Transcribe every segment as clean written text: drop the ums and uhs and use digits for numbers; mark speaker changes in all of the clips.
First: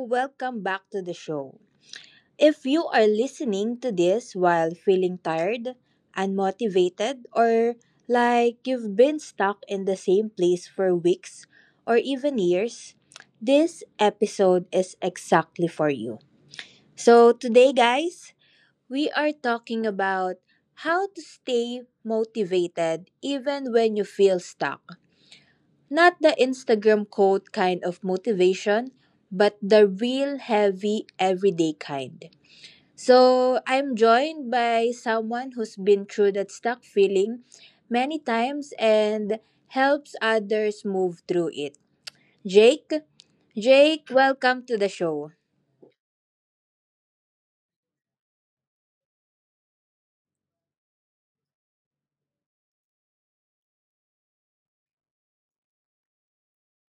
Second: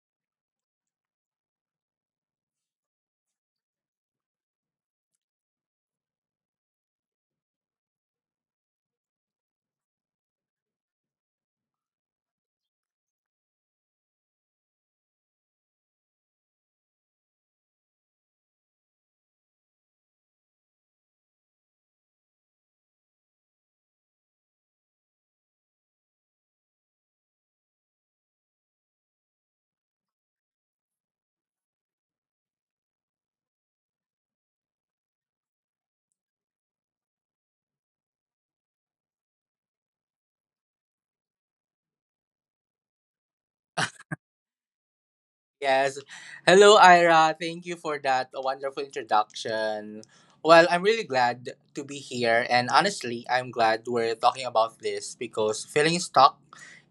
Speaker 1: Welcome back to the show. If you are listening to this while feeling tired, unmotivated, or like you've been stuck in the same place for weeks or even years, this episode is exactly for you. So, today, guys, we are talking about how to stay motivated even when you feel stuck. Not the Instagram quote kind of motivation, but the real heavy everyday kind. So I'm joined by someone who's been through that stuck feeling many times and helps others move through it. Jake, Jake, welcome to the show.
Speaker 2: Yes. Hello, Ira. Thank you for that wonderful introduction. Well, I'm really glad to be here. And honestly, I'm glad we're talking about this because feeling stuck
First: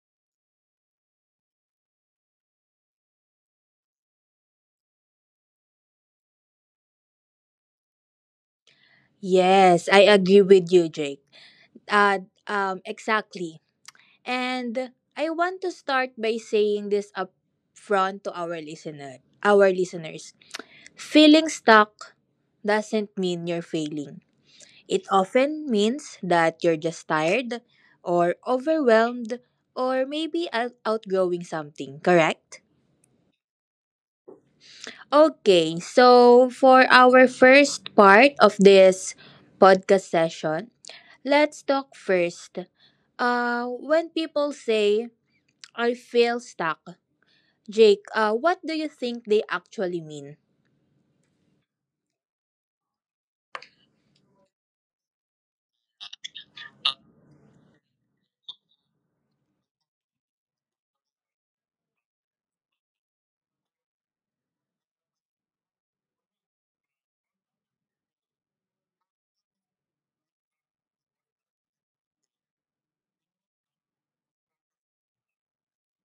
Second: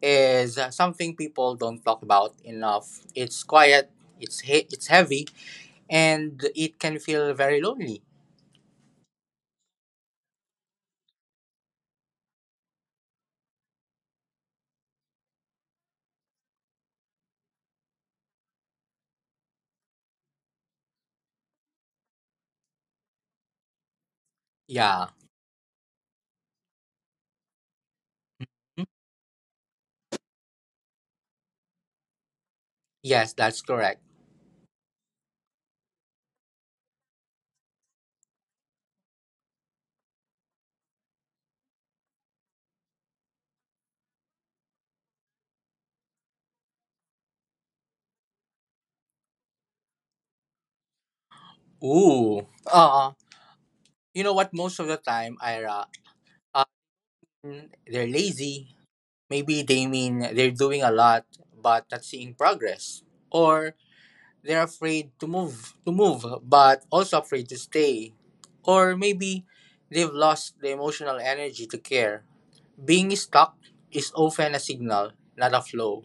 Speaker 2: is something people don't talk about enough. It's quiet, it's heavy, and it can feel very lonely.
Speaker 1: Yes, I agree with you, Jake. Exactly. And I want to start by saying this up front to our listeners. Feeling stuck doesn't mean you're failing. It
Speaker 2: Yeah.
Speaker 1: often means that you're just tired or
Speaker 2: Hmm?
Speaker 1: overwhelmed or maybe outgrowing something, correct?
Speaker 2: Yes, that's correct.
Speaker 1: Okay, so for our first part of this podcast session, let's talk first. When people say, I feel stuck, Jake, what do you think they actually mean?
Speaker 2: Ooh. You know what? Most of the time, Ira, they're lazy. Maybe they mean they're doing a lot but not seeing progress, or they're afraid to move but also afraid to stay, or maybe they've lost the emotional energy to care. Being stuck is often a signal, not a flow.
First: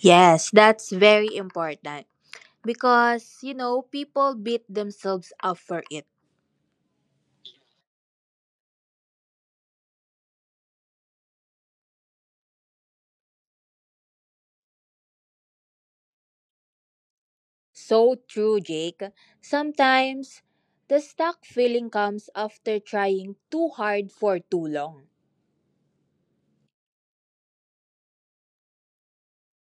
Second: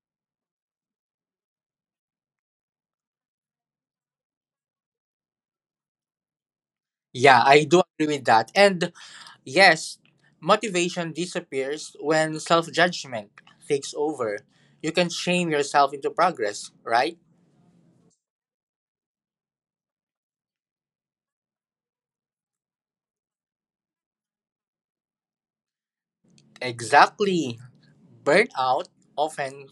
Speaker 1: Yes, that's very important because people beat themselves up for it.
Speaker 2: Yeah, I do agree with that. And yes, motivation disappears when self-judgment takes over. You can shame yourself into progress, right?
Speaker 1: So true, Jake. Sometimes the stuck feeling comes after trying too hard for too long.
Speaker 2: Exactly. Burnout often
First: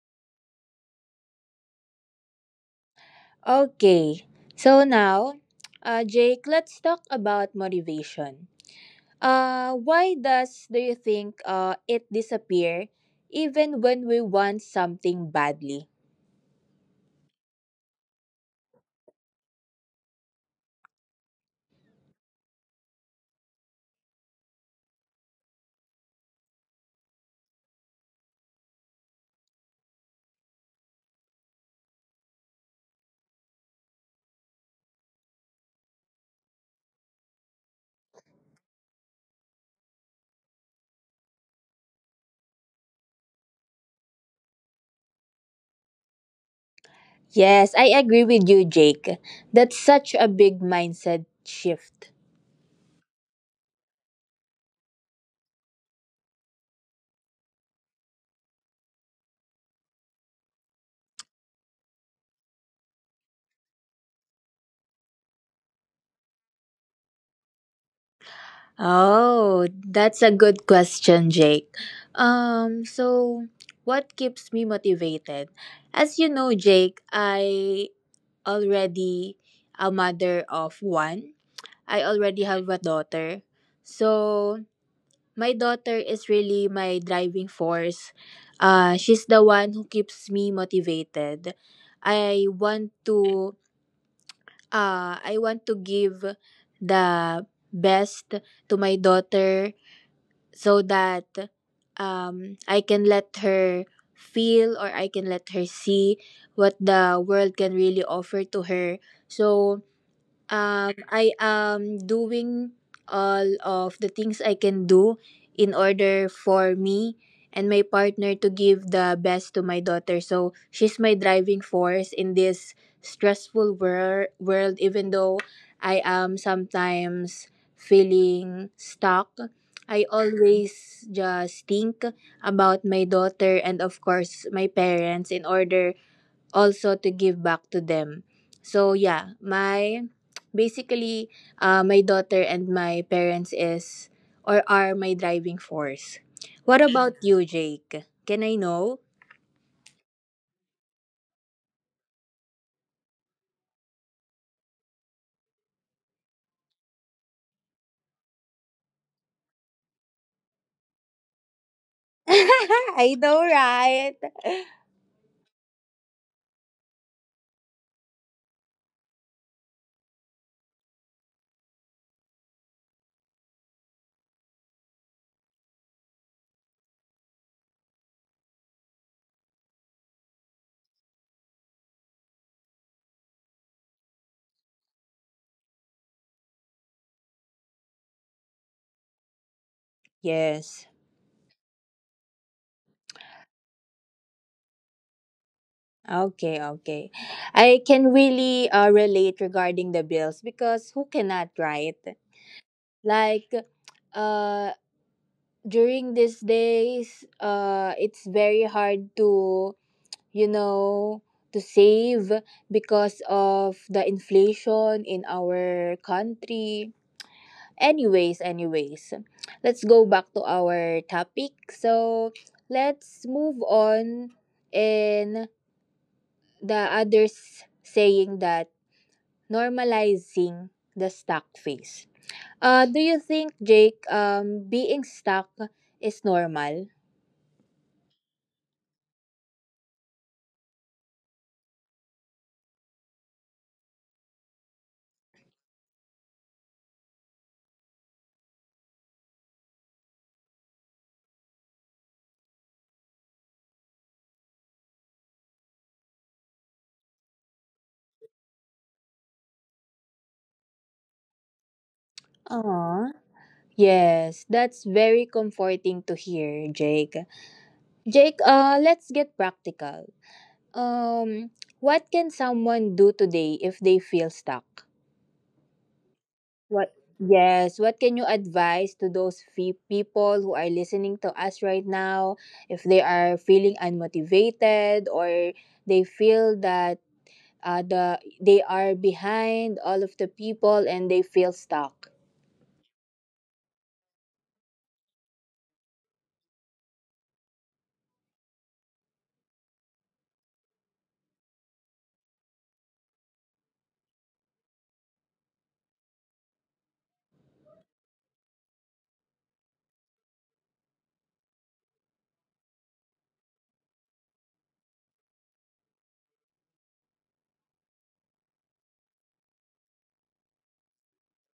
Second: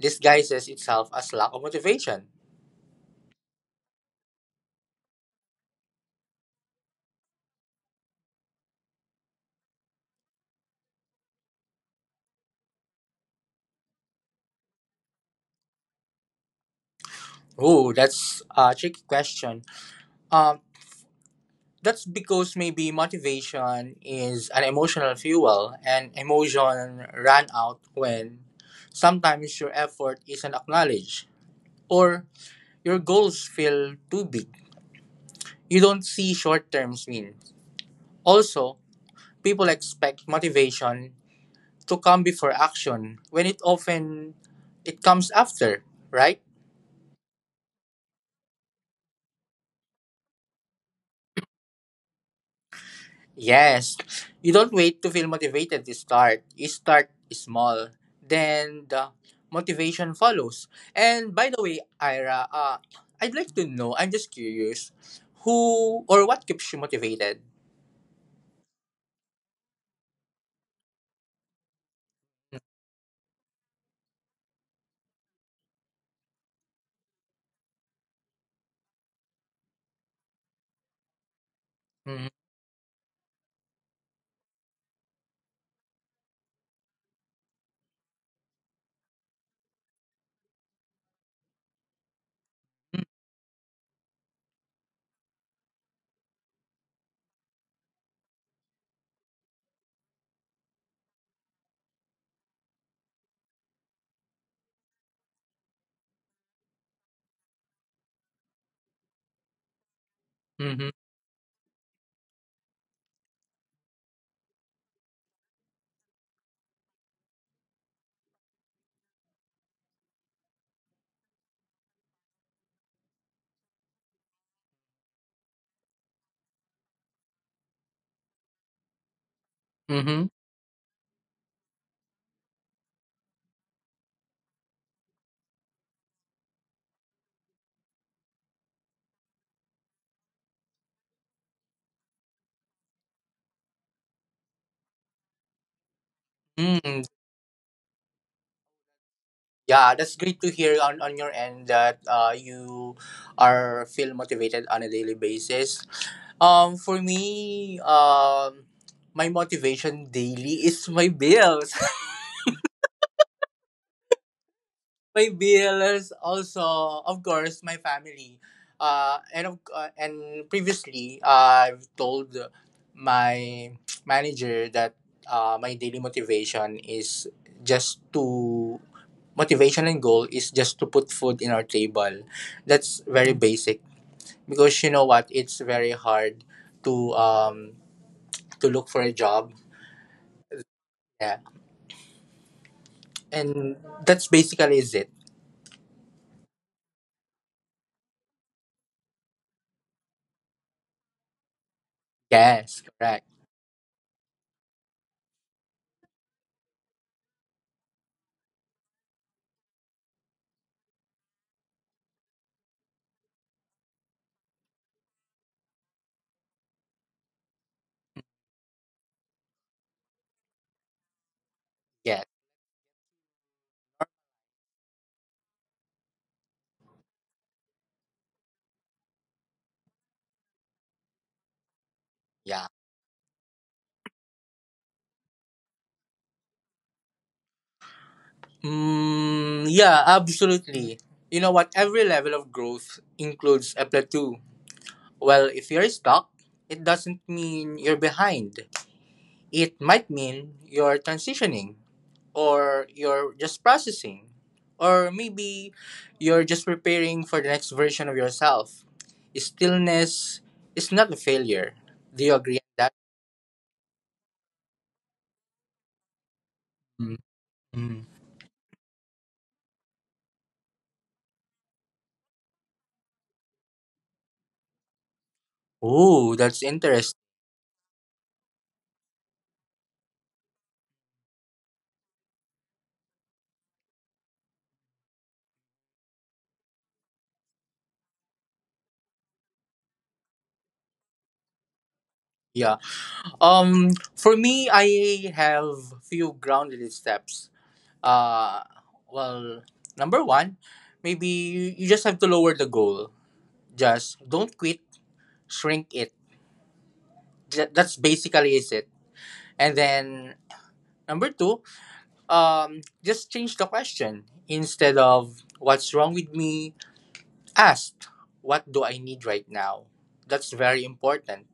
Speaker 2: disguises itself as lack of motivation.
Speaker 1: Okay, so now, Jake, let's talk about motivation. Why does do you think it disappear even when we want something badly?
Speaker 2: Ooh, that's a tricky question. Um, that's because maybe motivation is an emotional fuel, and emotion ran out when sometimes your effort isn't acknowledged or your goals feel too big. You don't see short term wins. Also, people expect motivation to come before action when it comes after, right?
Speaker 1: Yes, I agree with you, Jake. That's such a big mindset shift.
Speaker 2: Yes. You don't wait to feel motivated to start. You start small. Then the motivation follows. And by the way, Ira, I'd like to know, I'm just curious, who or what keeps you motivated?
Speaker 1: Oh, that's a good question, Jake. So what keeps me motivated? As you know, Jake, I already a mother of one. I already
Speaker 2: Mm-hmm.
Speaker 1: have a daughter. So my daughter is really my driving force. She's the one who keeps me motivated. I want to I want to give the best to my daughter so that I can let her feel or I can let her see what the world can really offer to her. So
Speaker 2: Mm-hmm.
Speaker 1: I am doing all of the things I can do in order for me and my partner to give the best to my daughter. So she's my driving force in this stressful world, even though I am sometimes feeling stuck. I
Speaker 2: Mm-hmm.
Speaker 1: always just think about my daughter and, of course, my parents in order also to give back to them. So yeah, my basically, my daughter and my parents is or are my driving force. What
Speaker 2: Mm.
Speaker 1: about you, Jake? Can I know?
Speaker 2: Yeah, that's great to hear on your end that you are feel motivated on a daily basis. For me, my motivation daily is my bills.
Speaker 1: I know, right?
Speaker 2: My bills also, of course, my family, and previously, I've told my manager that, my daily just to motivation and goal is just to put food in our table. That's very basic, because, you know what, it's very hard to um to look for a job.
Speaker 1: Yes.
Speaker 2: Yeah. And that's basically is it.
Speaker 1: Okay, okay. I can really relate regarding the bills because who cannot, right?
Speaker 2: Yes, correct.
Speaker 1: Like uh during these days, it's very hard you know, to save because of the inflation in our country. Anyways, anyways, let's go back to our topic.
Speaker 2: Yes.
Speaker 1: So, let's move on and the others saying that normalizing the stuck phase.
Speaker 2: Yeah.
Speaker 1: Do you think, Jake, being stuck is normal?
Speaker 2: Mm, yeah, absolutely. You know what? Every level of growth includes a plateau. Well, if you're stuck, it doesn't mean you're behind. It might mean you're transitioning, or you're just processing, or maybe you're just preparing for the next version of yourself. Stillness is not a failure. Do you agree with that?
Speaker 1: Aww. Yes, that's very comforting to hear, Jake.
Speaker 2: Mm. Mm.
Speaker 1: Jake, let's get practical. Um, what can someone do today if they feel stuck?
Speaker 2: Oh, that's
Speaker 1: What?
Speaker 2: interesting.
Speaker 1: Yes. What can you advise to those people who are listening to us right now if they are feeling unmotivated or they feel that they are behind all of the people and they feel stuck?
Speaker 2: Yeah. Um, for me, I have few ground little steps. Uh, well, number one, maybe you just have to lower the goal. Just don't quit, shrink it. That's basically is it. And then number two, just change the question. Instead of what's wrong with me, ask what do I need right now. That's very important.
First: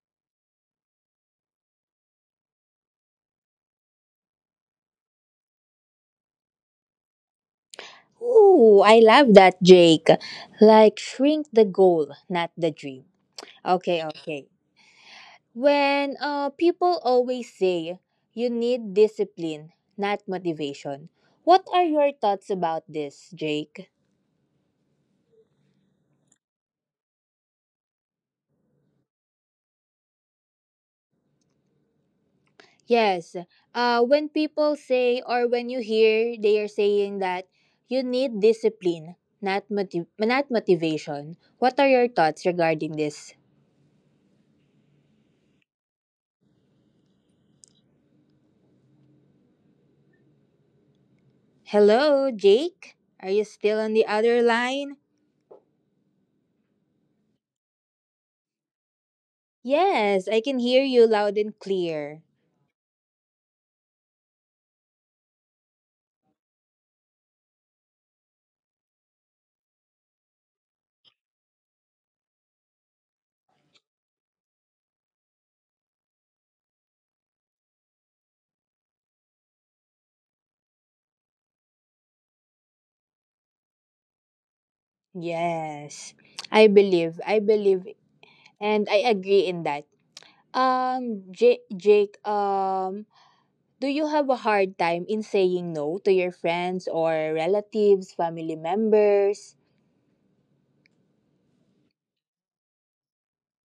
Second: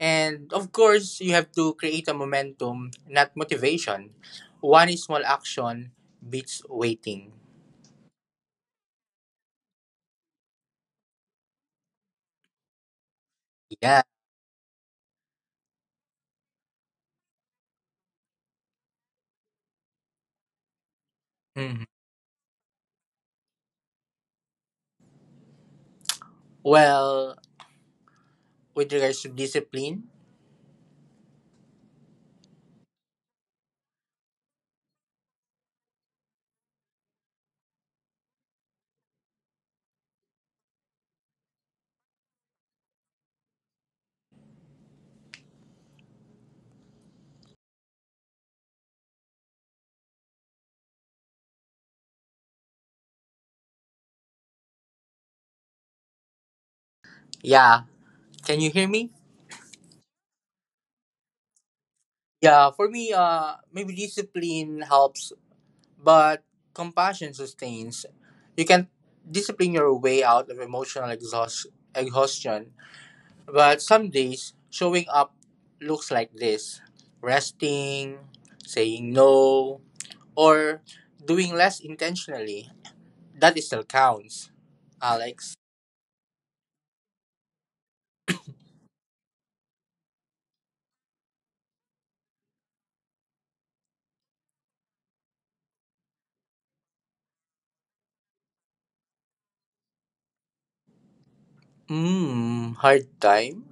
Speaker 2: And of course, you have to create a momentum, not motivation. One small action beats waiting.
Speaker 1: Ooh, I love that, Jake. Like shrink the goal, not the dream. Okay,
Speaker 2: Yeah.
Speaker 1: okay. When people always say you need discipline, not motivation, what are
Speaker 2: Mhm.
Speaker 1: your thoughts about this, Jake?
Speaker 2: Well, with regards to discipline,
Speaker 1: Yes, when people say or when you hear they are saying that you need discipline, not motivation. What are your thoughts regarding this? Hello, Jake. Are you still on the other line?
Speaker 2: yeah. Can you hear me?
Speaker 1: Yes, I can hear you loud and clear.
Speaker 2: Yeah, for me, maybe discipline helps, but compassion sustains. You can discipline your way out of emotional exhaustion. But some days, showing up looks like this: resting, saying no, or doing less intentionally. That still counts, Alex.
Speaker 1: Yes. I believe, and I agree in that. Jake, do you have a hard time in saying no to your friends or relatives, family members?
Speaker 2: Hard time?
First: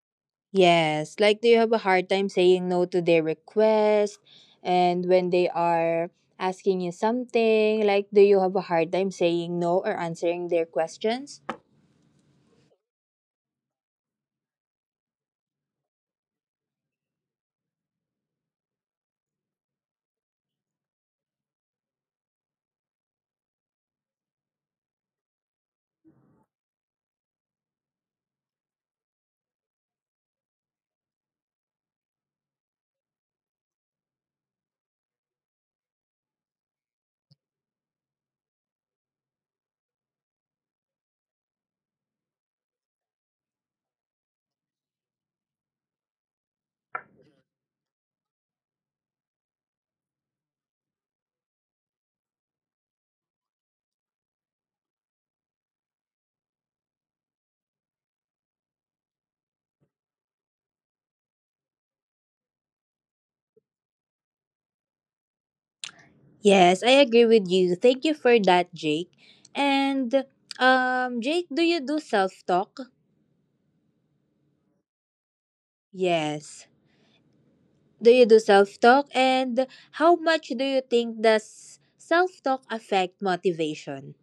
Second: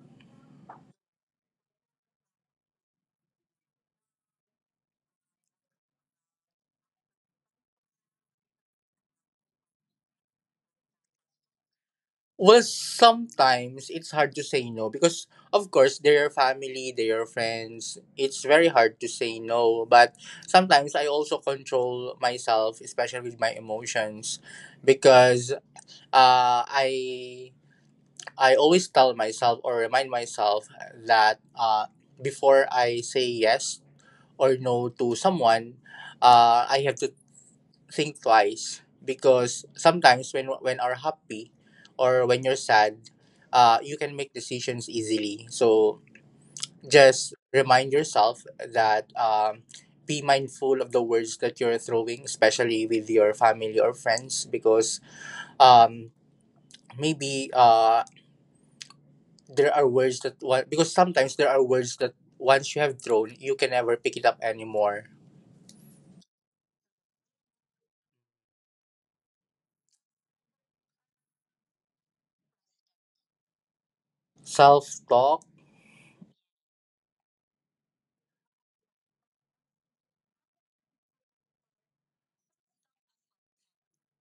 Speaker 1: Yes, like do you have a hard time saying no to their request? And when they are asking you something, like do you have a hard time saying no or answering their questions?
Speaker 2: Well, sometimes it's hard to say no because, of course, they're your family, they're your friends. It's very hard to say no, but sometimes I also control myself, especially with my emotions, because, uh, I I always tell myself or remind myself that, before I say yes or no to someone, I have to think twice because sometimes when are happy or when you're sad, you can make decisions easily. So just remind yourself that, be mindful of the words that you're throwing, especially with your family or friends, because um, maybe there are words that wa- because sometimes there are words that once you have thrown you can never pick it up anymore.
Speaker 1: Yes, I agree with you. Thank you for that, Jake. And Jake, do you do self-talk?
Speaker 2: Self talk?
Speaker 1: Yes. Do you do self talk? And how much do you think does self talk affect motivation?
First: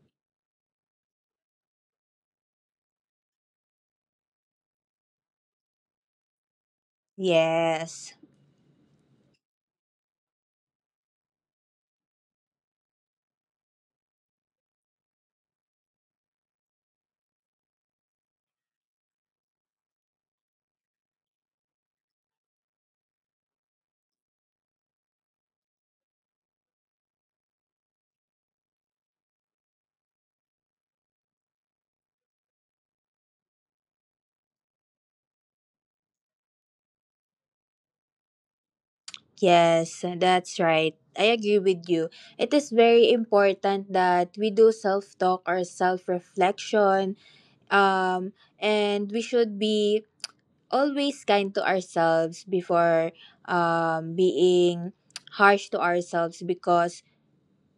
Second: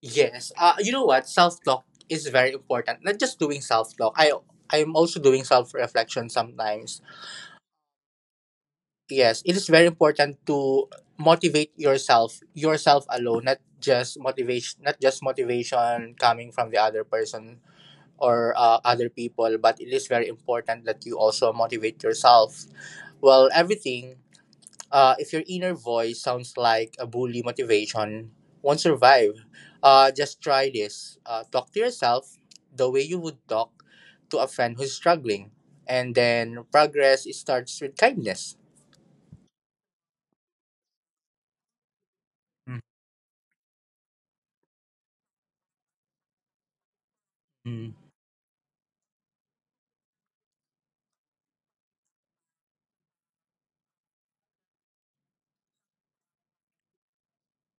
Speaker 2: Yes. You know what, self talk is very important. Not just doing self talk, I'm also doing self reflection sometimes.
Speaker 1: Yes,
Speaker 2: Yes, it is very important to motivate yourself, yourself alone. Not just motivation, coming from the other person or, other people, but it is very important that you also motivate yourself. Well, everything. If your inner voice sounds like a bully, motivation won't survive. Just try this. Talk to yourself the way you would talk to a friend who's struggling. And then progress starts with kindness.
Speaker 1: yes, that's right. I agree with you. It is very important that we do self talk or self reflection.
Speaker 2: Hmm.
Speaker 1: Um, and we should be always kind to ourselves before being harsh to ourselves because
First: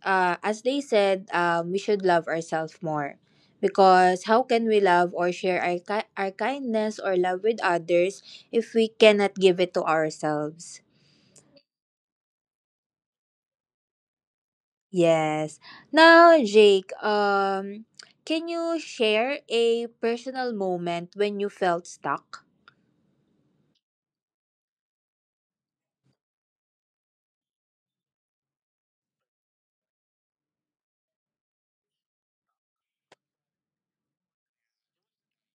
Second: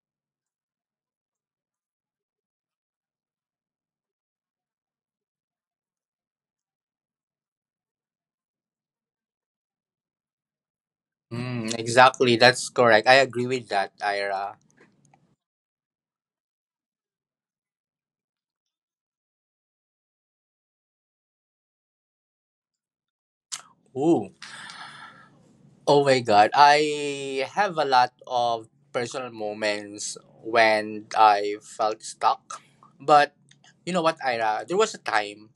Speaker 1: as they said, we should love ourselves more. Because how can we love or share our kindness or love with others if we cannot give it to ourselves?
Speaker 2: Exactly, that's correct. I agree with that, Ira.
Speaker 1: Yes. Now, Jake, can you share a personal moment when you felt stuck?
Speaker 2: Ooh. Oh my god, I have a lot of personal moments when I felt stuck. But you know what, Ira? There was a time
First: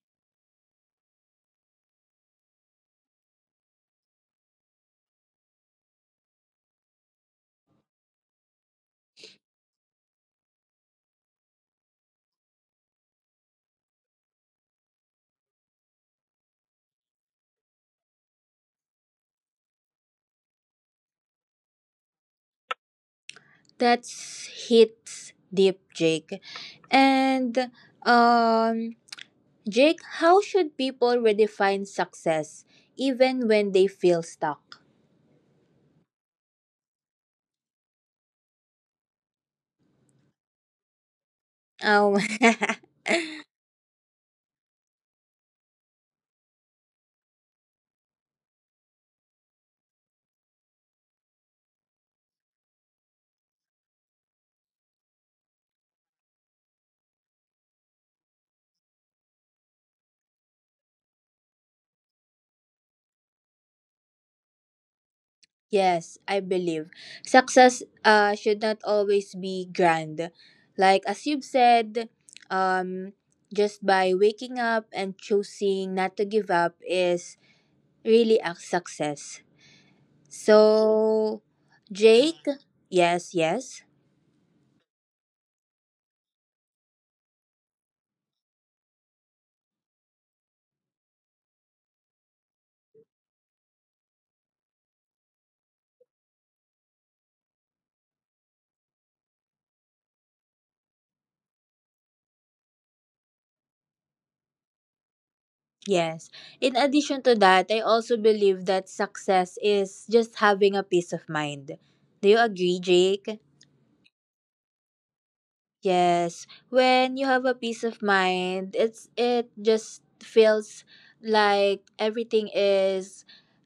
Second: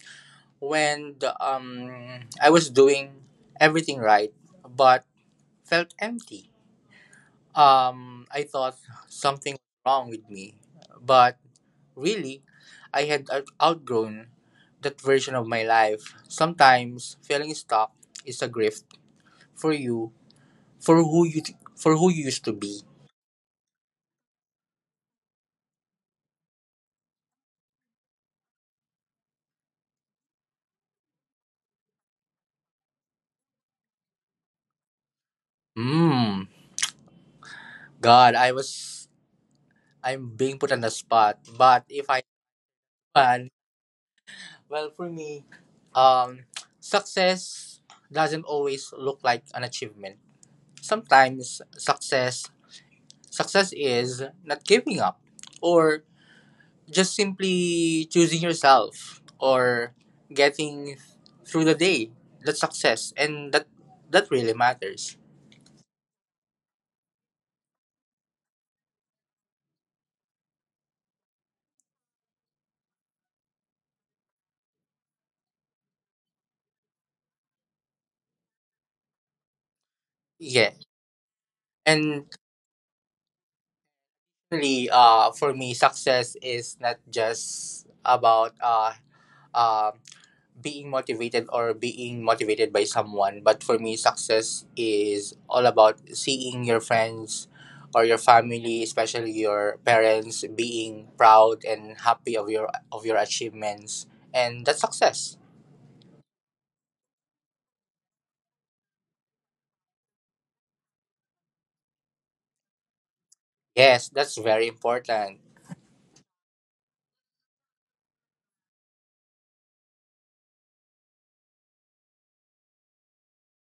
Speaker 2: when I was doing everything right but felt empty. I thought something wrong with me, but really I had outgrown that version of my life. Sometimes feeling stuck is a gift for you, for who you used to be.
Speaker 1: That hits deep, Jake. And um, Jake, how should people redefine success even when they feel stuck?
Speaker 2: Hmm. God, I'm being put on the spot, but if
Speaker 1: Oh
Speaker 2: I well, for me, um, success doesn't always look like an achievement. Sometimes success is not giving up or just simply choosing yourself or getting through the day. That's success, and that really matters.
Speaker 1: yes, I believe success should not always be grand. Like as you've said, um, just by waking up and choosing not to give up is really a success.
Speaker 2: Yeah.
Speaker 1: So,
Speaker 2: And
Speaker 1: Jake, yes, yes,
Speaker 2: really, for me, success is not just about, um being motivated or being motivated by someone, but for me success is all about seeing your friends or your family, especially your parents, being proud and happy of your achievements, and that's success.
Speaker 1: yes. In addition to that, I also believe that success is just having a peace of mind. Do you agree, Jake?
Speaker 2: Yes, that's very important.
Speaker 1: Yes, when you have a peace of mind, it just feels like everything is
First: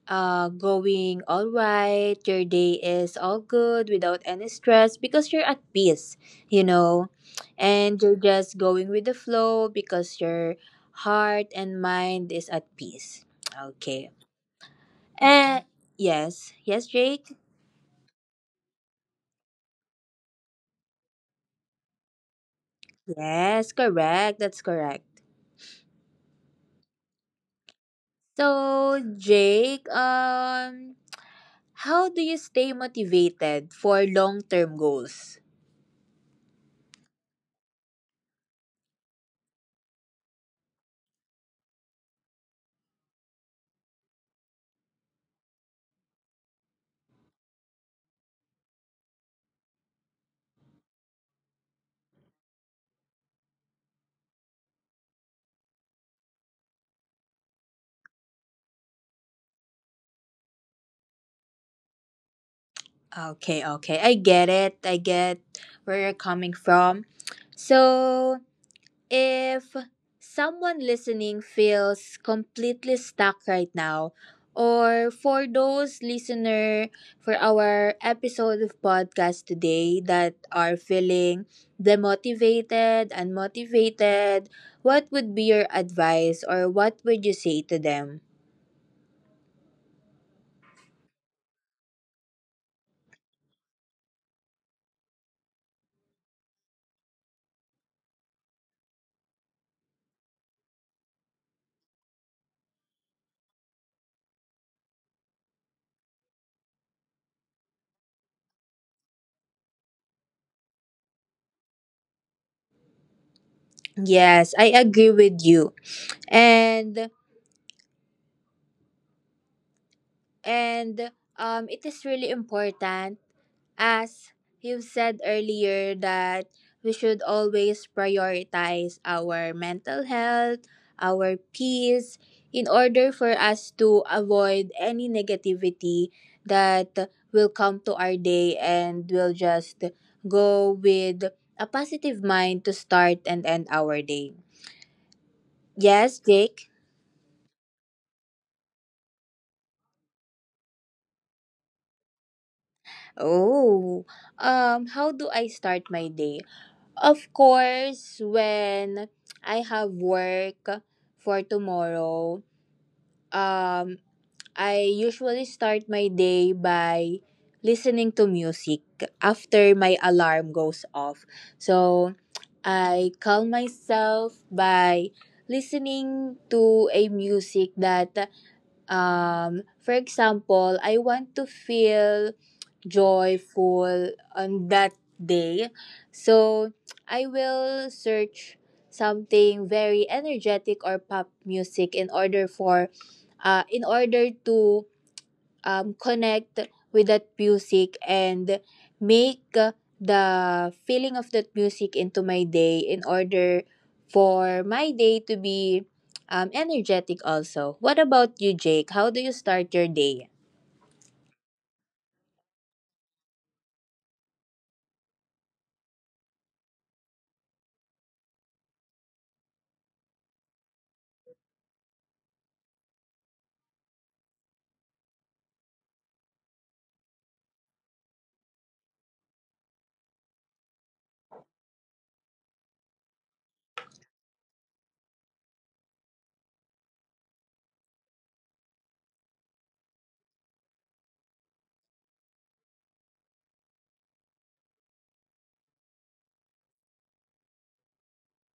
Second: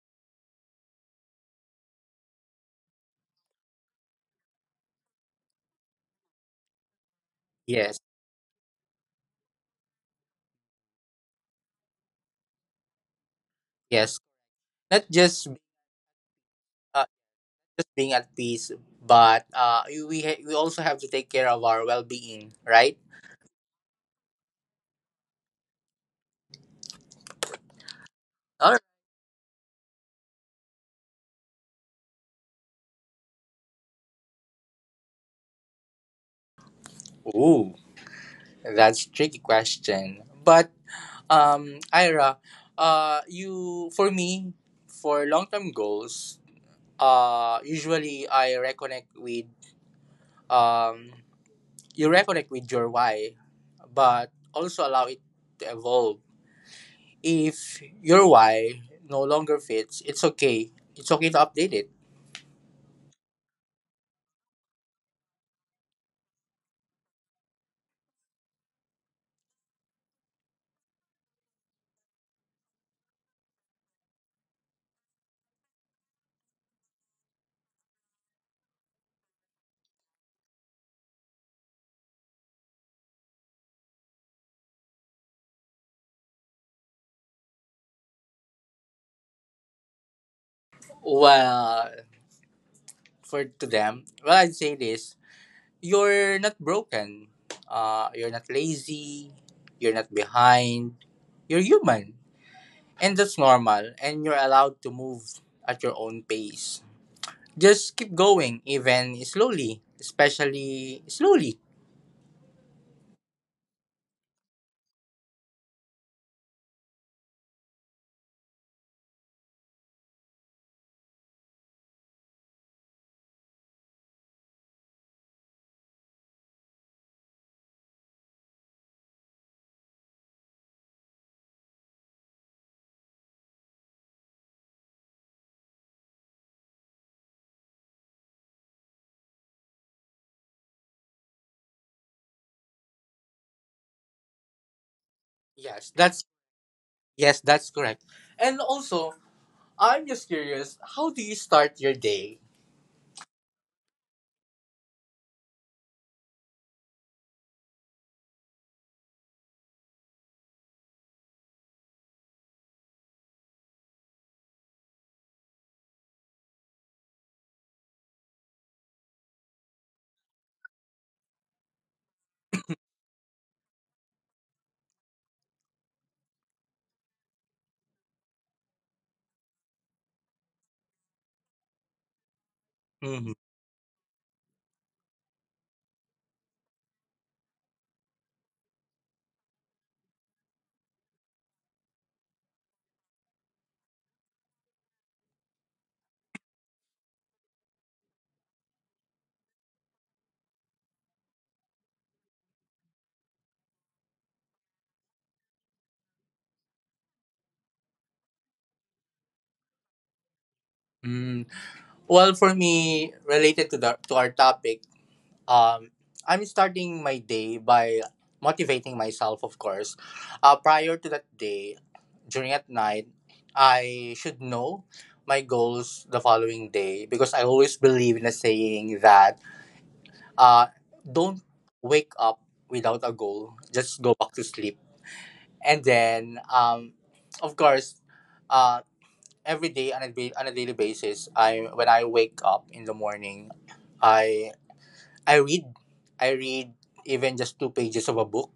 Speaker 1: going all right. Your day is all good without any stress because you're at peace, you know. And
Speaker 2: Yes,
Speaker 1: you're just going with the flow because your heart and mind is at peace. Okay.
Speaker 2: yes, not just,
Speaker 1: Uh yes, yes,
Speaker 2: uh,
Speaker 1: Jake.
Speaker 2: just being at peace, but we also have to take care of our well-being, right?
Speaker 1: Yes, correct. That's correct.
Speaker 2: All
Speaker 1: So, Jake, how do you stay motivated for long-term goals?
Speaker 2: right. Ooh, that's tricky question, but, Ira, you for me, for long-term goals, usually I reconnect with um you reconnect with your why, but also allow it to evolve. If your why no longer fits, it's okay. It's okay to update it.
Speaker 1: Okay, okay. I get it. I get where you're coming from. So, if someone listening feels completely stuck right now, or for those listener for our episode of podcast today that are feeling demotivated, unmotivated, what would be your advice or what would you say to them?
Speaker 2: Well, for to them, well, I'd say this: you're not broken. You're not lazy, you're not behind. You're human. And that's normal, and you're allowed to move at your own pace. Just keep going, even slowly, especially slowly.
Speaker 1: Yes, I agree with you. And and it is really important as you said earlier that we should always prioritize our mental health, our peace in order for us to avoid any negativity that will come to our day and we'll just go with a positive mind to start and end our day.
Speaker 2: Yes,
Speaker 1: Yes,
Speaker 2: that's
Speaker 1: Jake?
Speaker 2: yes, that's correct. And also, I'm just curious, how do you start your day?
Speaker 1: Oh, how do I start my day? Of course, when I have work for tomorrow, um, I usually start my day by listening to music after my alarm goes off. So I calm myself by listening to a music that, for example, I want to feel
Speaker 2: hmm
Speaker 1: joyful on that day. So I will search something very energetic or pop music in order to connect with that music and make the feeling of that music into my day in order for my day to be energetic also. What about you, Jake? How do you start your day?
Speaker 2: Mm, well, for me, related to our topic, um, I'm starting my day by motivating myself, of course. Prior to that day, during at night, I should know my goals the following day, because I always believe in a saying that, uh, don't wake up without a goal, just go back to sleep. And then, of course, uh, every day on a daily basis, I when I wake up in the morning, I I read, I read even just two pages of a book,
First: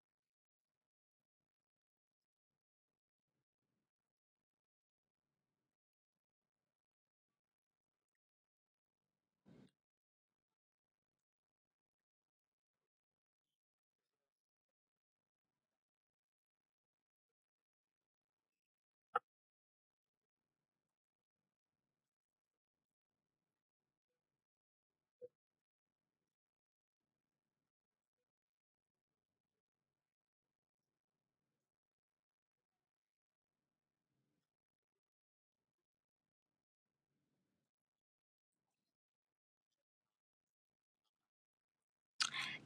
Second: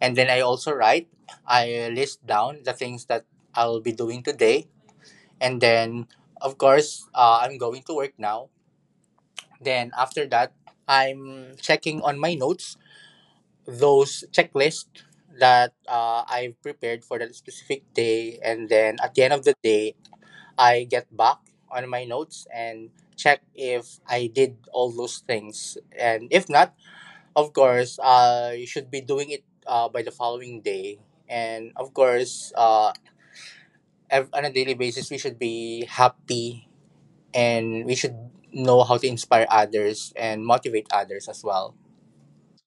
Speaker 2: and then I also write. I list down the things that I'll be doing today, and then, of course, I'm going to work now. Then after that, I'm checking on my notes, those checklists that, I've prepared for that specific day. And then at the end of the day, I get back on my notes and check if I did all those things. And if not, of course, you should be doing it, by the following day. And of course, on a daily basis we should be happy, and we should know how to inspire others and motivate others as well.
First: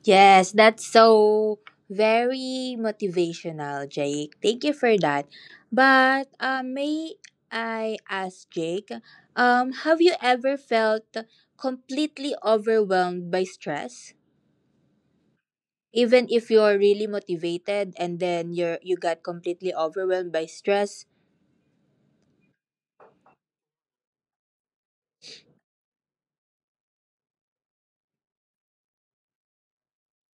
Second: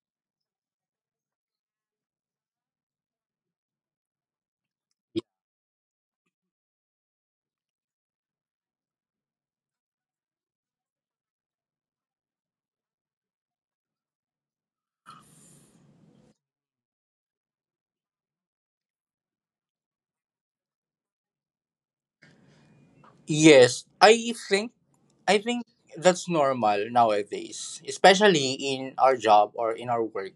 Speaker 1: Yes, that's so very motivational, Jake. Thank you for that. But may I ask, Jake, have you ever felt completely overwhelmed by stress? Even if you're really motivated and then you got completely overwhelmed by stress.
Speaker 2: Yes, I think that's normal nowadays, especially in our job or in our work.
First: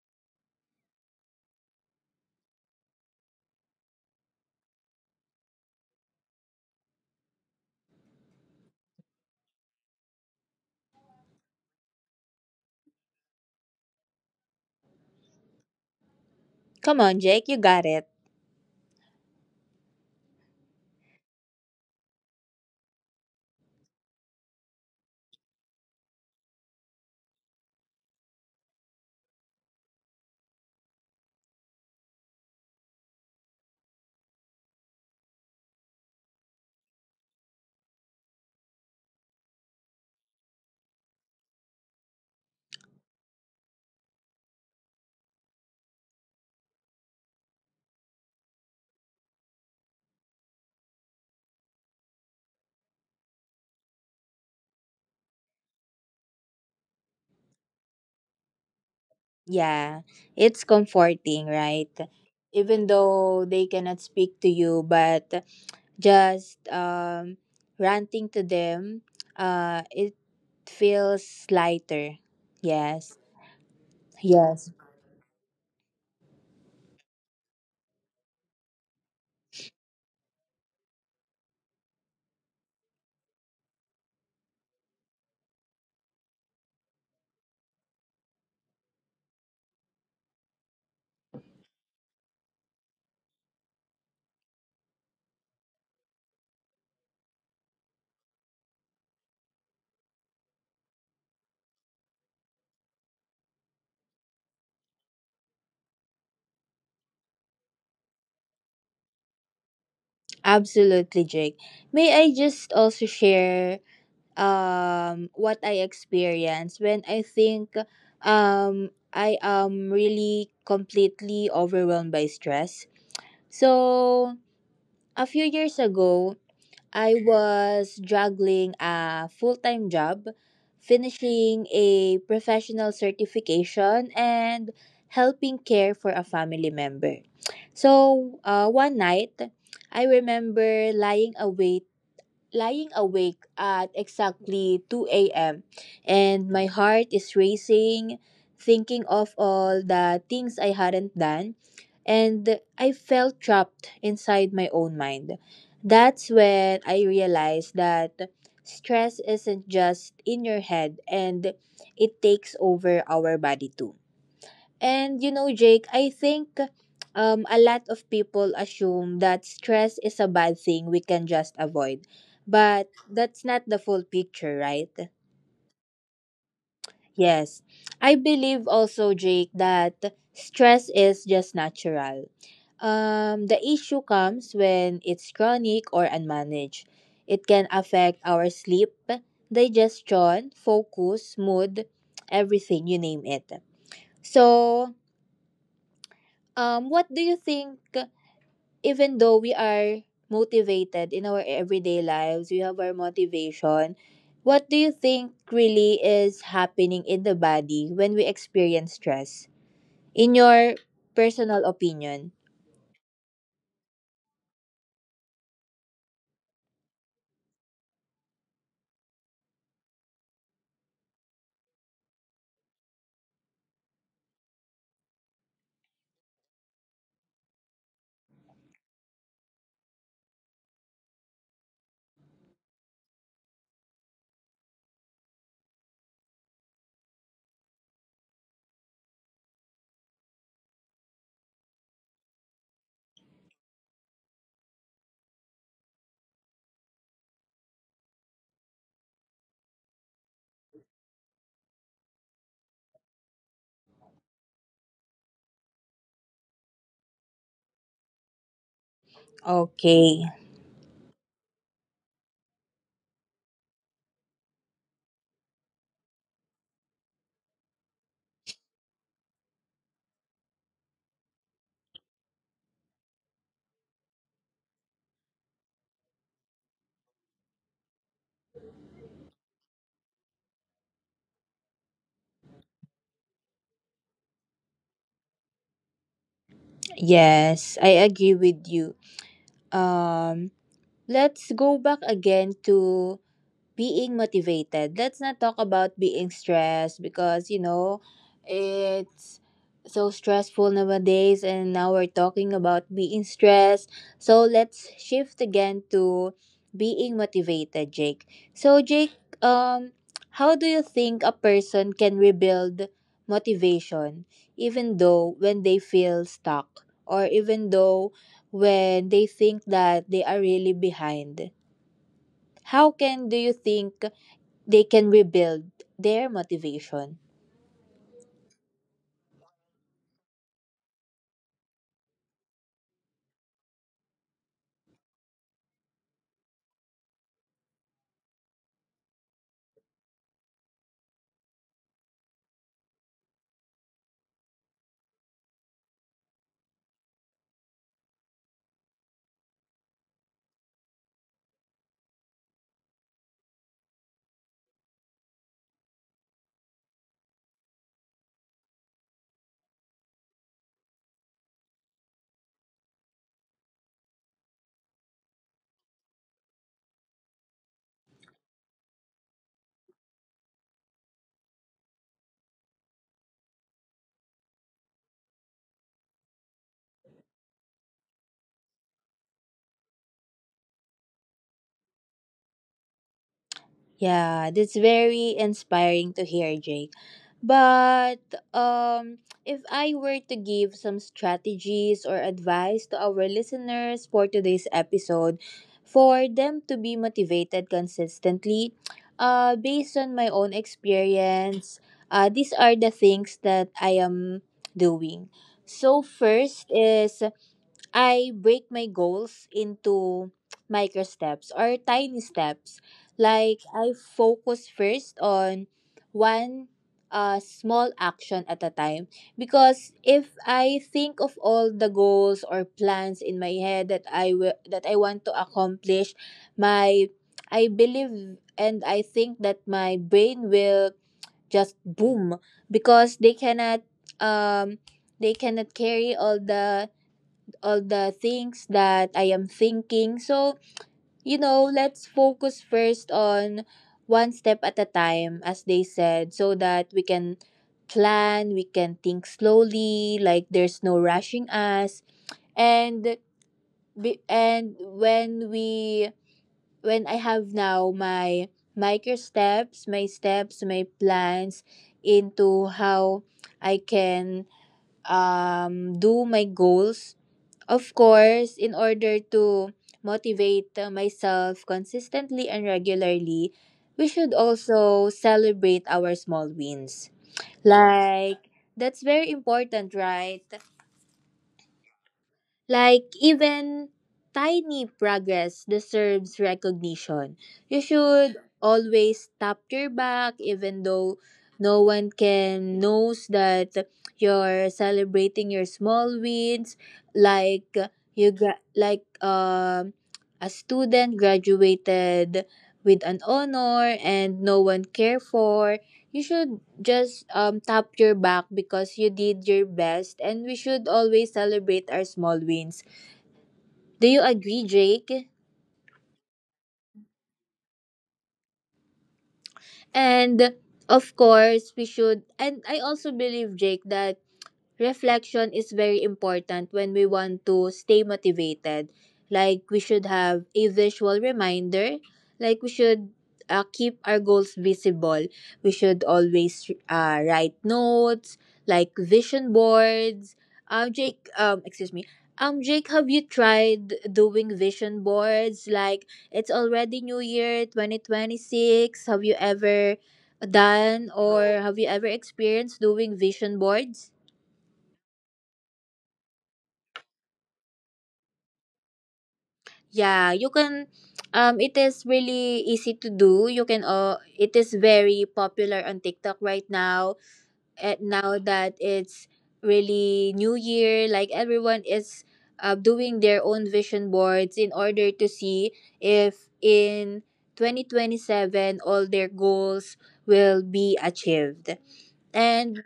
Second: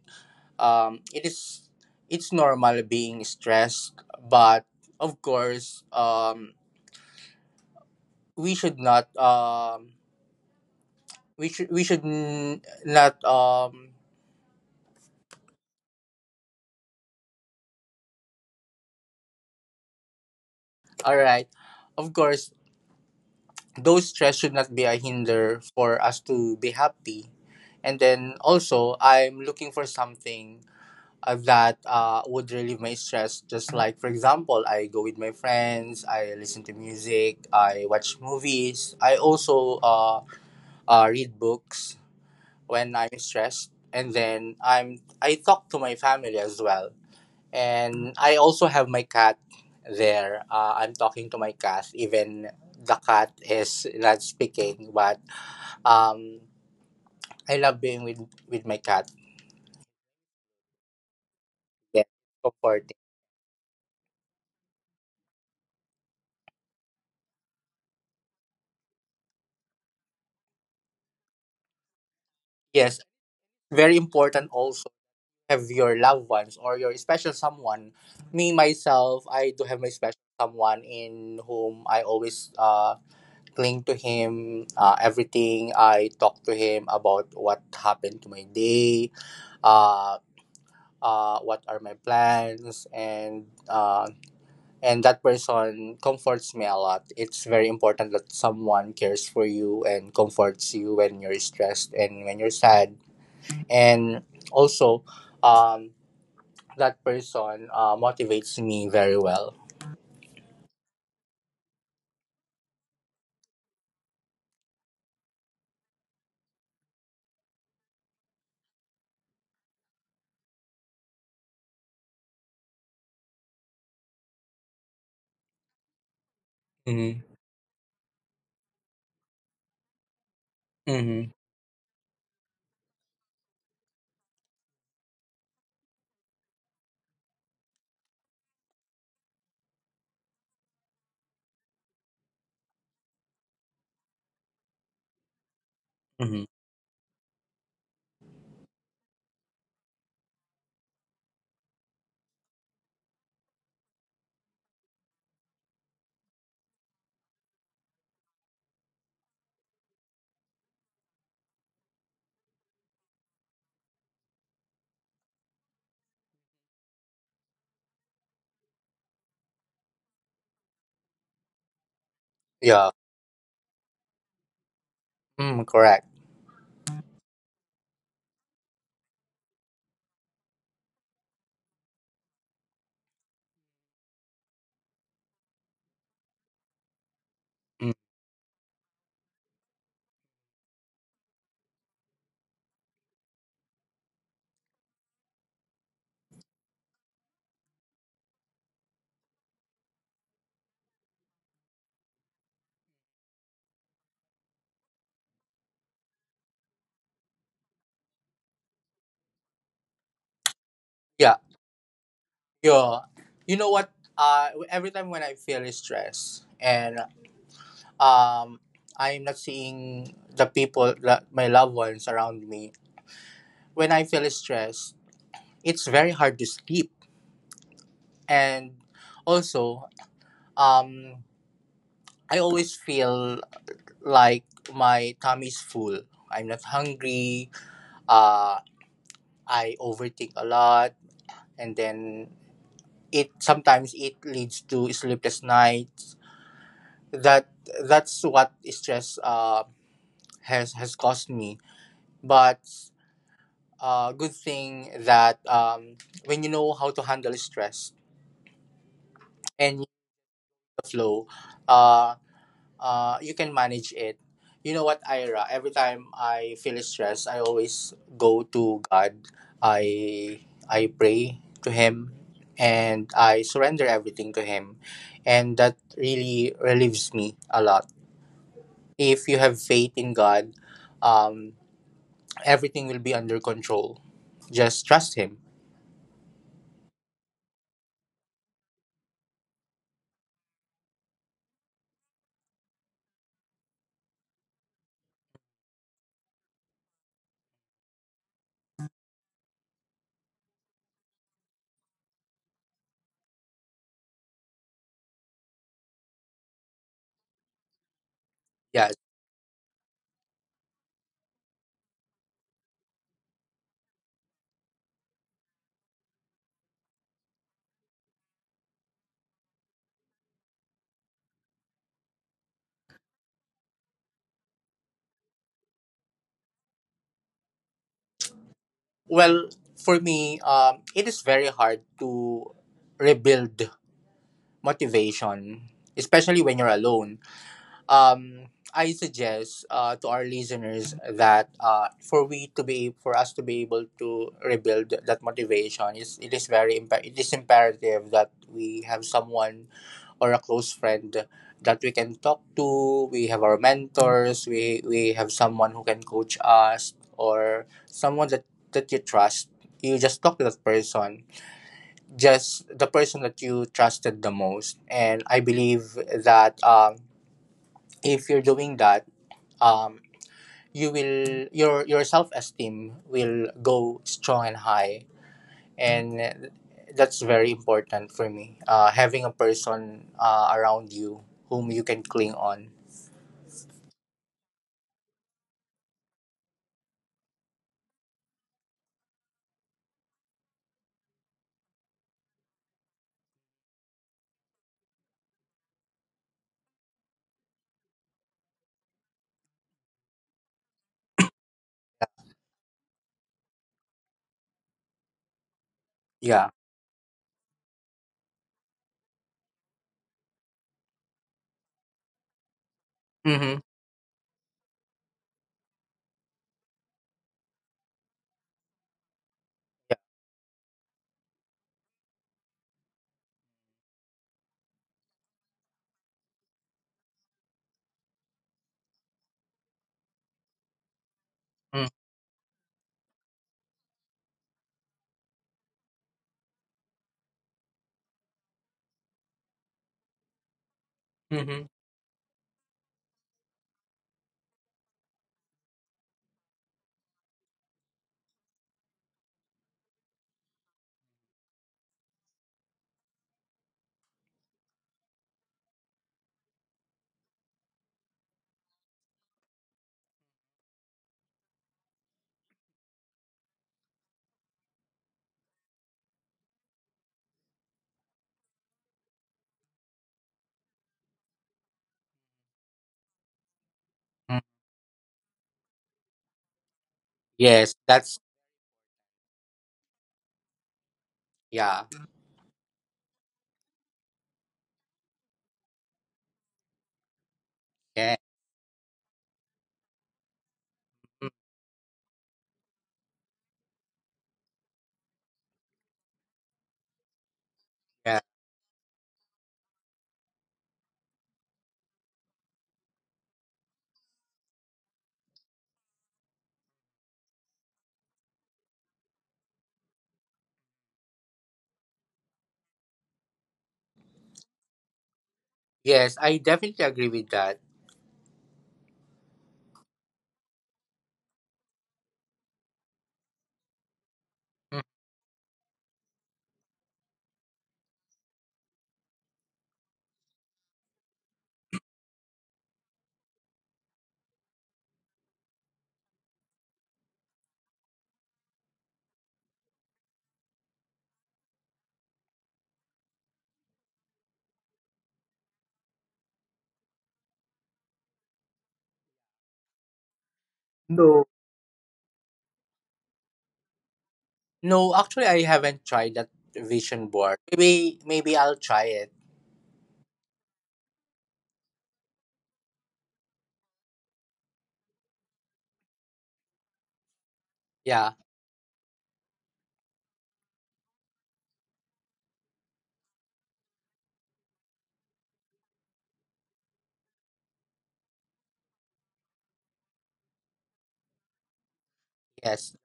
Speaker 2: Um, it is it's normal being stressed, but of course, we should not. We should we should n- not um,
Speaker 1: Come on, Jake, you got it.
Speaker 2: all right. Of course, those stress should not be a hinder for us to be happy. And then also, I'm looking for something, that, would relieve my stress. Just like, for example, I go with my friends, I listen to music, I watch movies, I also, read books when I'm stressed. And then I talk to my family as well. And I also have my cat there. I'm talking to my cat, even the cat is not speaking, but, um, I love being with my cat.
Speaker 1: Yeah, it's comforting, right?
Speaker 2: Yeah,
Speaker 1: Even
Speaker 2: comforting.
Speaker 1: though they cannot speak to you, but just ranting to them, it feels lighter.
Speaker 2: Yes,
Speaker 1: Yes,
Speaker 2: very important
Speaker 1: yes,
Speaker 2: also to have your loved ones or your special someone. Me, myself, I do have my special someone in whom I always, cling to him. Everything I talk to him about what happened to my day, uh, what are my plans, and that person comforts me a lot. It's very important that someone cares for you and comforts you when you're stressed and when you're sad. And also, um, that person, motivates me very well.
Speaker 1: absolutely, Jake. May I just also share what I experienced when I think um I am really completely overwhelmed by stress. So a few years ago, I
Speaker 2: Mm-hmm.
Speaker 1: was juggling a full time job,
Speaker 2: Mm-hmm.
Speaker 1: finishing a professional certification, and helping care for a family member. So, one night, I remember lying awake at exactly 2 a.m.
Speaker 2: Mm-hmm.
Speaker 1: and my heart is racing, thinking of all the things I hadn't done, and I felt trapped inside my own mind. That's when I realized that stress isn't just in your head and it takes over our body too. And you know, Jake, I think a lot of people assume that stress is a bad thing we can just avoid. But
Speaker 2: Yeah.
Speaker 1: that's not the full picture, right?
Speaker 2: Correct.
Speaker 1: Yes. I believe also, Jake, that stress is just natural. The issue comes when it's chronic or unmanaged. It can
Speaker 2: Mm.
Speaker 1: affect our sleep, digestion, focus, mood, everything, you name it. So, what do you think even though we are motivated in our everyday lives, we have our motivation. What do you think really is happening in the body when we experience stress? In your
Speaker 2: Yeah,
Speaker 1: personal opinion?
Speaker 2: yeah. You know what, every time when I feel stress, and, um, I'm not seeing the people, that my loved ones around me. When I feel stressed, it's very hard to sleep. And also, um, I always feel like my tummy's full. I'm not hungry. Uh, I overthink a lot. And then it sometimes it leads to sleepless nights. That that's what stress, has caused me. But, good thing that, when you know how to handle stress and
Speaker 1: Okay.
Speaker 2: the flow, uh, you can manage it. You know what, Ira? Every time I feel stressed, I always go to God. I I pray to Him, and I surrender everything to Him, and that really relieves me a lot. If you have faith in God, um, everything will be under control. Just trust Him.
Speaker 1: Yes, I agree with you. Um let's go back again to being motivated. Let's not talk about being stressed because, it's so stressful nowadays, and now we're talking about being stressed. So let's shift again to being motivated, Jake. So,
Speaker 2: Yeah.
Speaker 1: Jake, how do you think a person can rebuild motivation even though when they feel stuck or even though when they think that they are really behind? How can do you think they can rebuild their motivation.
Speaker 2: Well, for me, it is very hard to rebuild motivation, especially when you're alone. Um, I suggest, to our listeners, that, for us to be able to rebuild that motivation is it is very imp- it is imperative that we have someone or a close friend that we can talk to. We have our mentors. We have someone who can coach us, or someone that you trust. You just talk to that person, just the person that you trusted the most. And I believe that, if you're doing that, um, your self esteem will go strong and high, and that's very important for me, having a person, around you whom you can cling on.
Speaker 1: Yeah, that's very inspiring to hear, Jake. But um, if I were to give some strategies or advice to our listeners for today's episode, for them to be motivated consistently, based on my own experience, these are the things that I am doing. So
Speaker 2: Yeah.
Speaker 1: first is I break my goals into micro steps or tiny steps.
Speaker 2: Mm-hmm.
Speaker 1: Like I focus first on one small action at a time because
Speaker 2: Yeah.
Speaker 1: if I think of all the goals or plans in my head that I want to accomplish, my I believe and I think that my brain will just boom because um they cannot carry all the things that I am thinking. So,
Speaker 2: Mm-hmm. Mm.
Speaker 1: let's focus first on one step at a time, as they said, so that we can plan, we can think slowly, like there's no rushing us. And and when we when I have now my micro steps, my plans into how I can do my goals. Of course, in order to motivate myself consistently and regularly, we should also celebrate our small wins.
Speaker 2: Yes, that's
Speaker 1: Like, that's very important, right?
Speaker 2: yeah,
Speaker 1: Like even tiny progress deserves recognition. You
Speaker 2: yeah.
Speaker 1: should always tap your back even though
Speaker 2: Mm.
Speaker 1: no one can knows that you're celebrating your small wins like
Speaker 2: Yeah.
Speaker 1: like a student graduated with an honor and no one care for. You should just tap your back because you did your best and we should always celebrate our small wins. Do you agree, Jake?
Speaker 2: Yes, I definitely agree with that.
Speaker 1: And of course, we should, and I also believe, Jake, that
Speaker 2: Mm.
Speaker 1: reflection is very important when we want to stay motivated. Like we should have a visual reminder. Like we should keep our goals visible. We should always write notes, like vision boards. Jake, excuse me. Jake, have you tried doing vision boards? Like it's already New Year, 2026. Have you ever done
Speaker 2: No,
Speaker 1: or have you ever experienced doing vision boards?
Speaker 2: no, actually I haven't tried that. Vision board, maybe I'll try it.
Speaker 1: Yeah, you can it is really easy to do. You can it is very popular on TikTok right now. And
Speaker 2: Yeah.
Speaker 1: now that it's really new year, like everyone is doing their own vision boards in order to see if in 2027 all their goals will be achieved.
Speaker 2: Yes.
Speaker 1: And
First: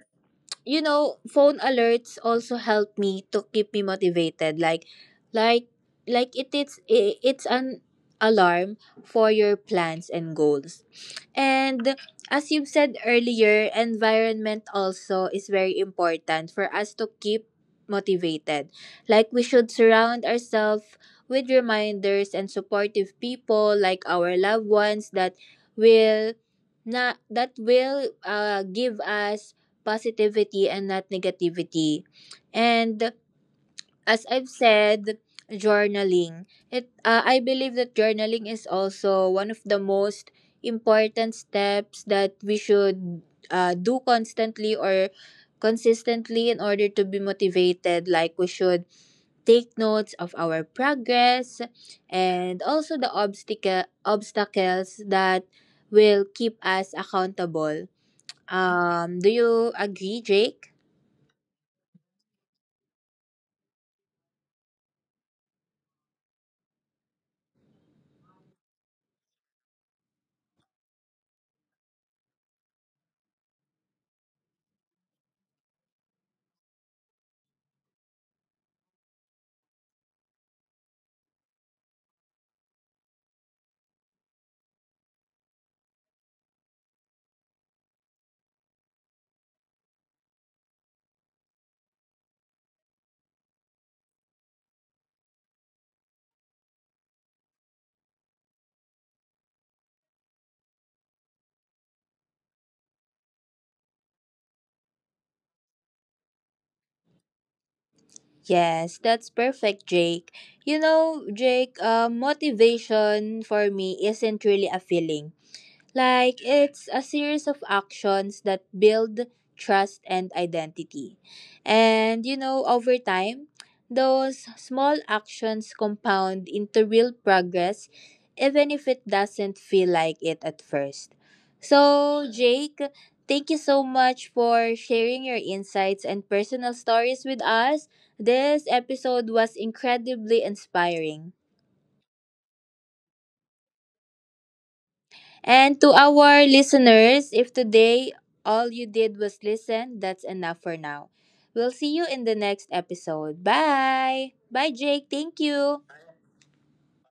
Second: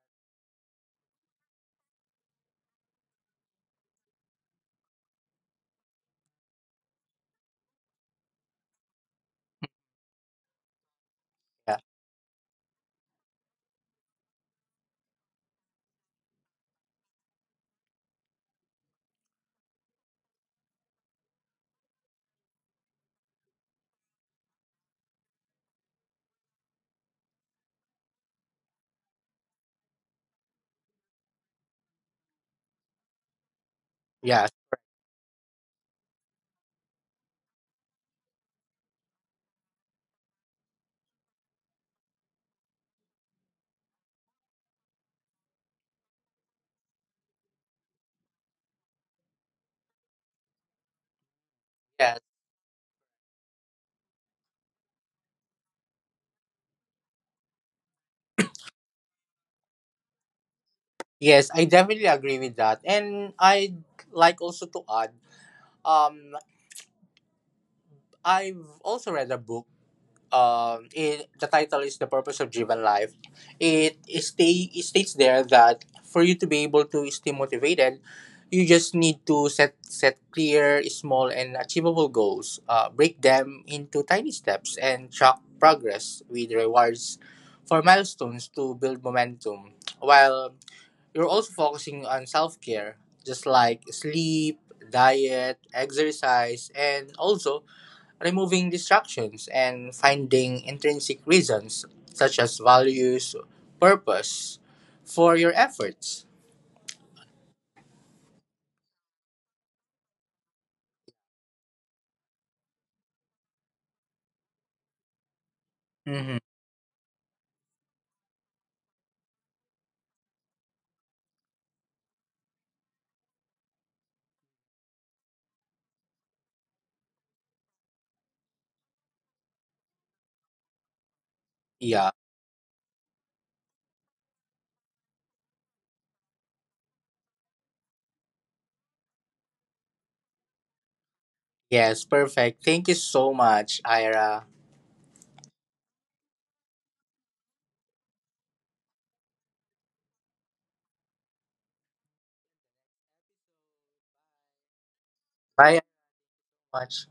Speaker 1: you know, phone alerts also help me to keep me motivated. Like, like it is. It's an alarm for your plans and goals.
Speaker 2: Yeah.
Speaker 1: And as you've said earlier, environment also is very important for us to keep motivated. Like we should surround ourselves with reminders and supportive people like our loved ones that will not that will give us positivity and not negativity. And as I've
Speaker 2: Yes.
Speaker 1: said, journaling. It I believe that journaling is also one of the most important steps that we should do constantly or consistently in order to be motivated. Like we should take notes of our progress
Speaker 2: Yes.
Speaker 1: and also the obstacles that will keep us accountable. Do you agree, Jake?
Speaker 2: Yes, I definitely agree with that. And I'd like also to add, um I've also read a book. The title is The Purpose of Driven Life. It states there that for you to be able to stay motivated, you just need to set clear, small and achievable goals, break them into tiny steps, and track progress with rewards for milestones to build momentum, while you're also focusing on self-care, just like sleep, diet, exercise, and also removing distractions and finding intrinsic reasons such as values, purpose, for your efforts.
Speaker 1: Yes, that's perfect, Jake. You know, Jake, motivation for me isn't really a feeling.
Speaker 2: Mm-hmm.
Speaker 1: Like it's a series of actions that build trust and identity. And you know, over time, those small actions compound into real progress, even if it doesn't feel like it at first.
Speaker 2: Yeah.
Speaker 1: So, Jake, thank you so much for sharing your insights and personal stories with us. This episode was incredibly inspiring.
Speaker 2: Yes, perfect. Thank you so much, Ira.
Speaker 1: And to our listeners, if today all you did was listen, that's enough for now. We'll see you in the next episode. Bye. Bye, Jake. Thank
Speaker 2: Bye.
Speaker 1: you.
Speaker 2: Much.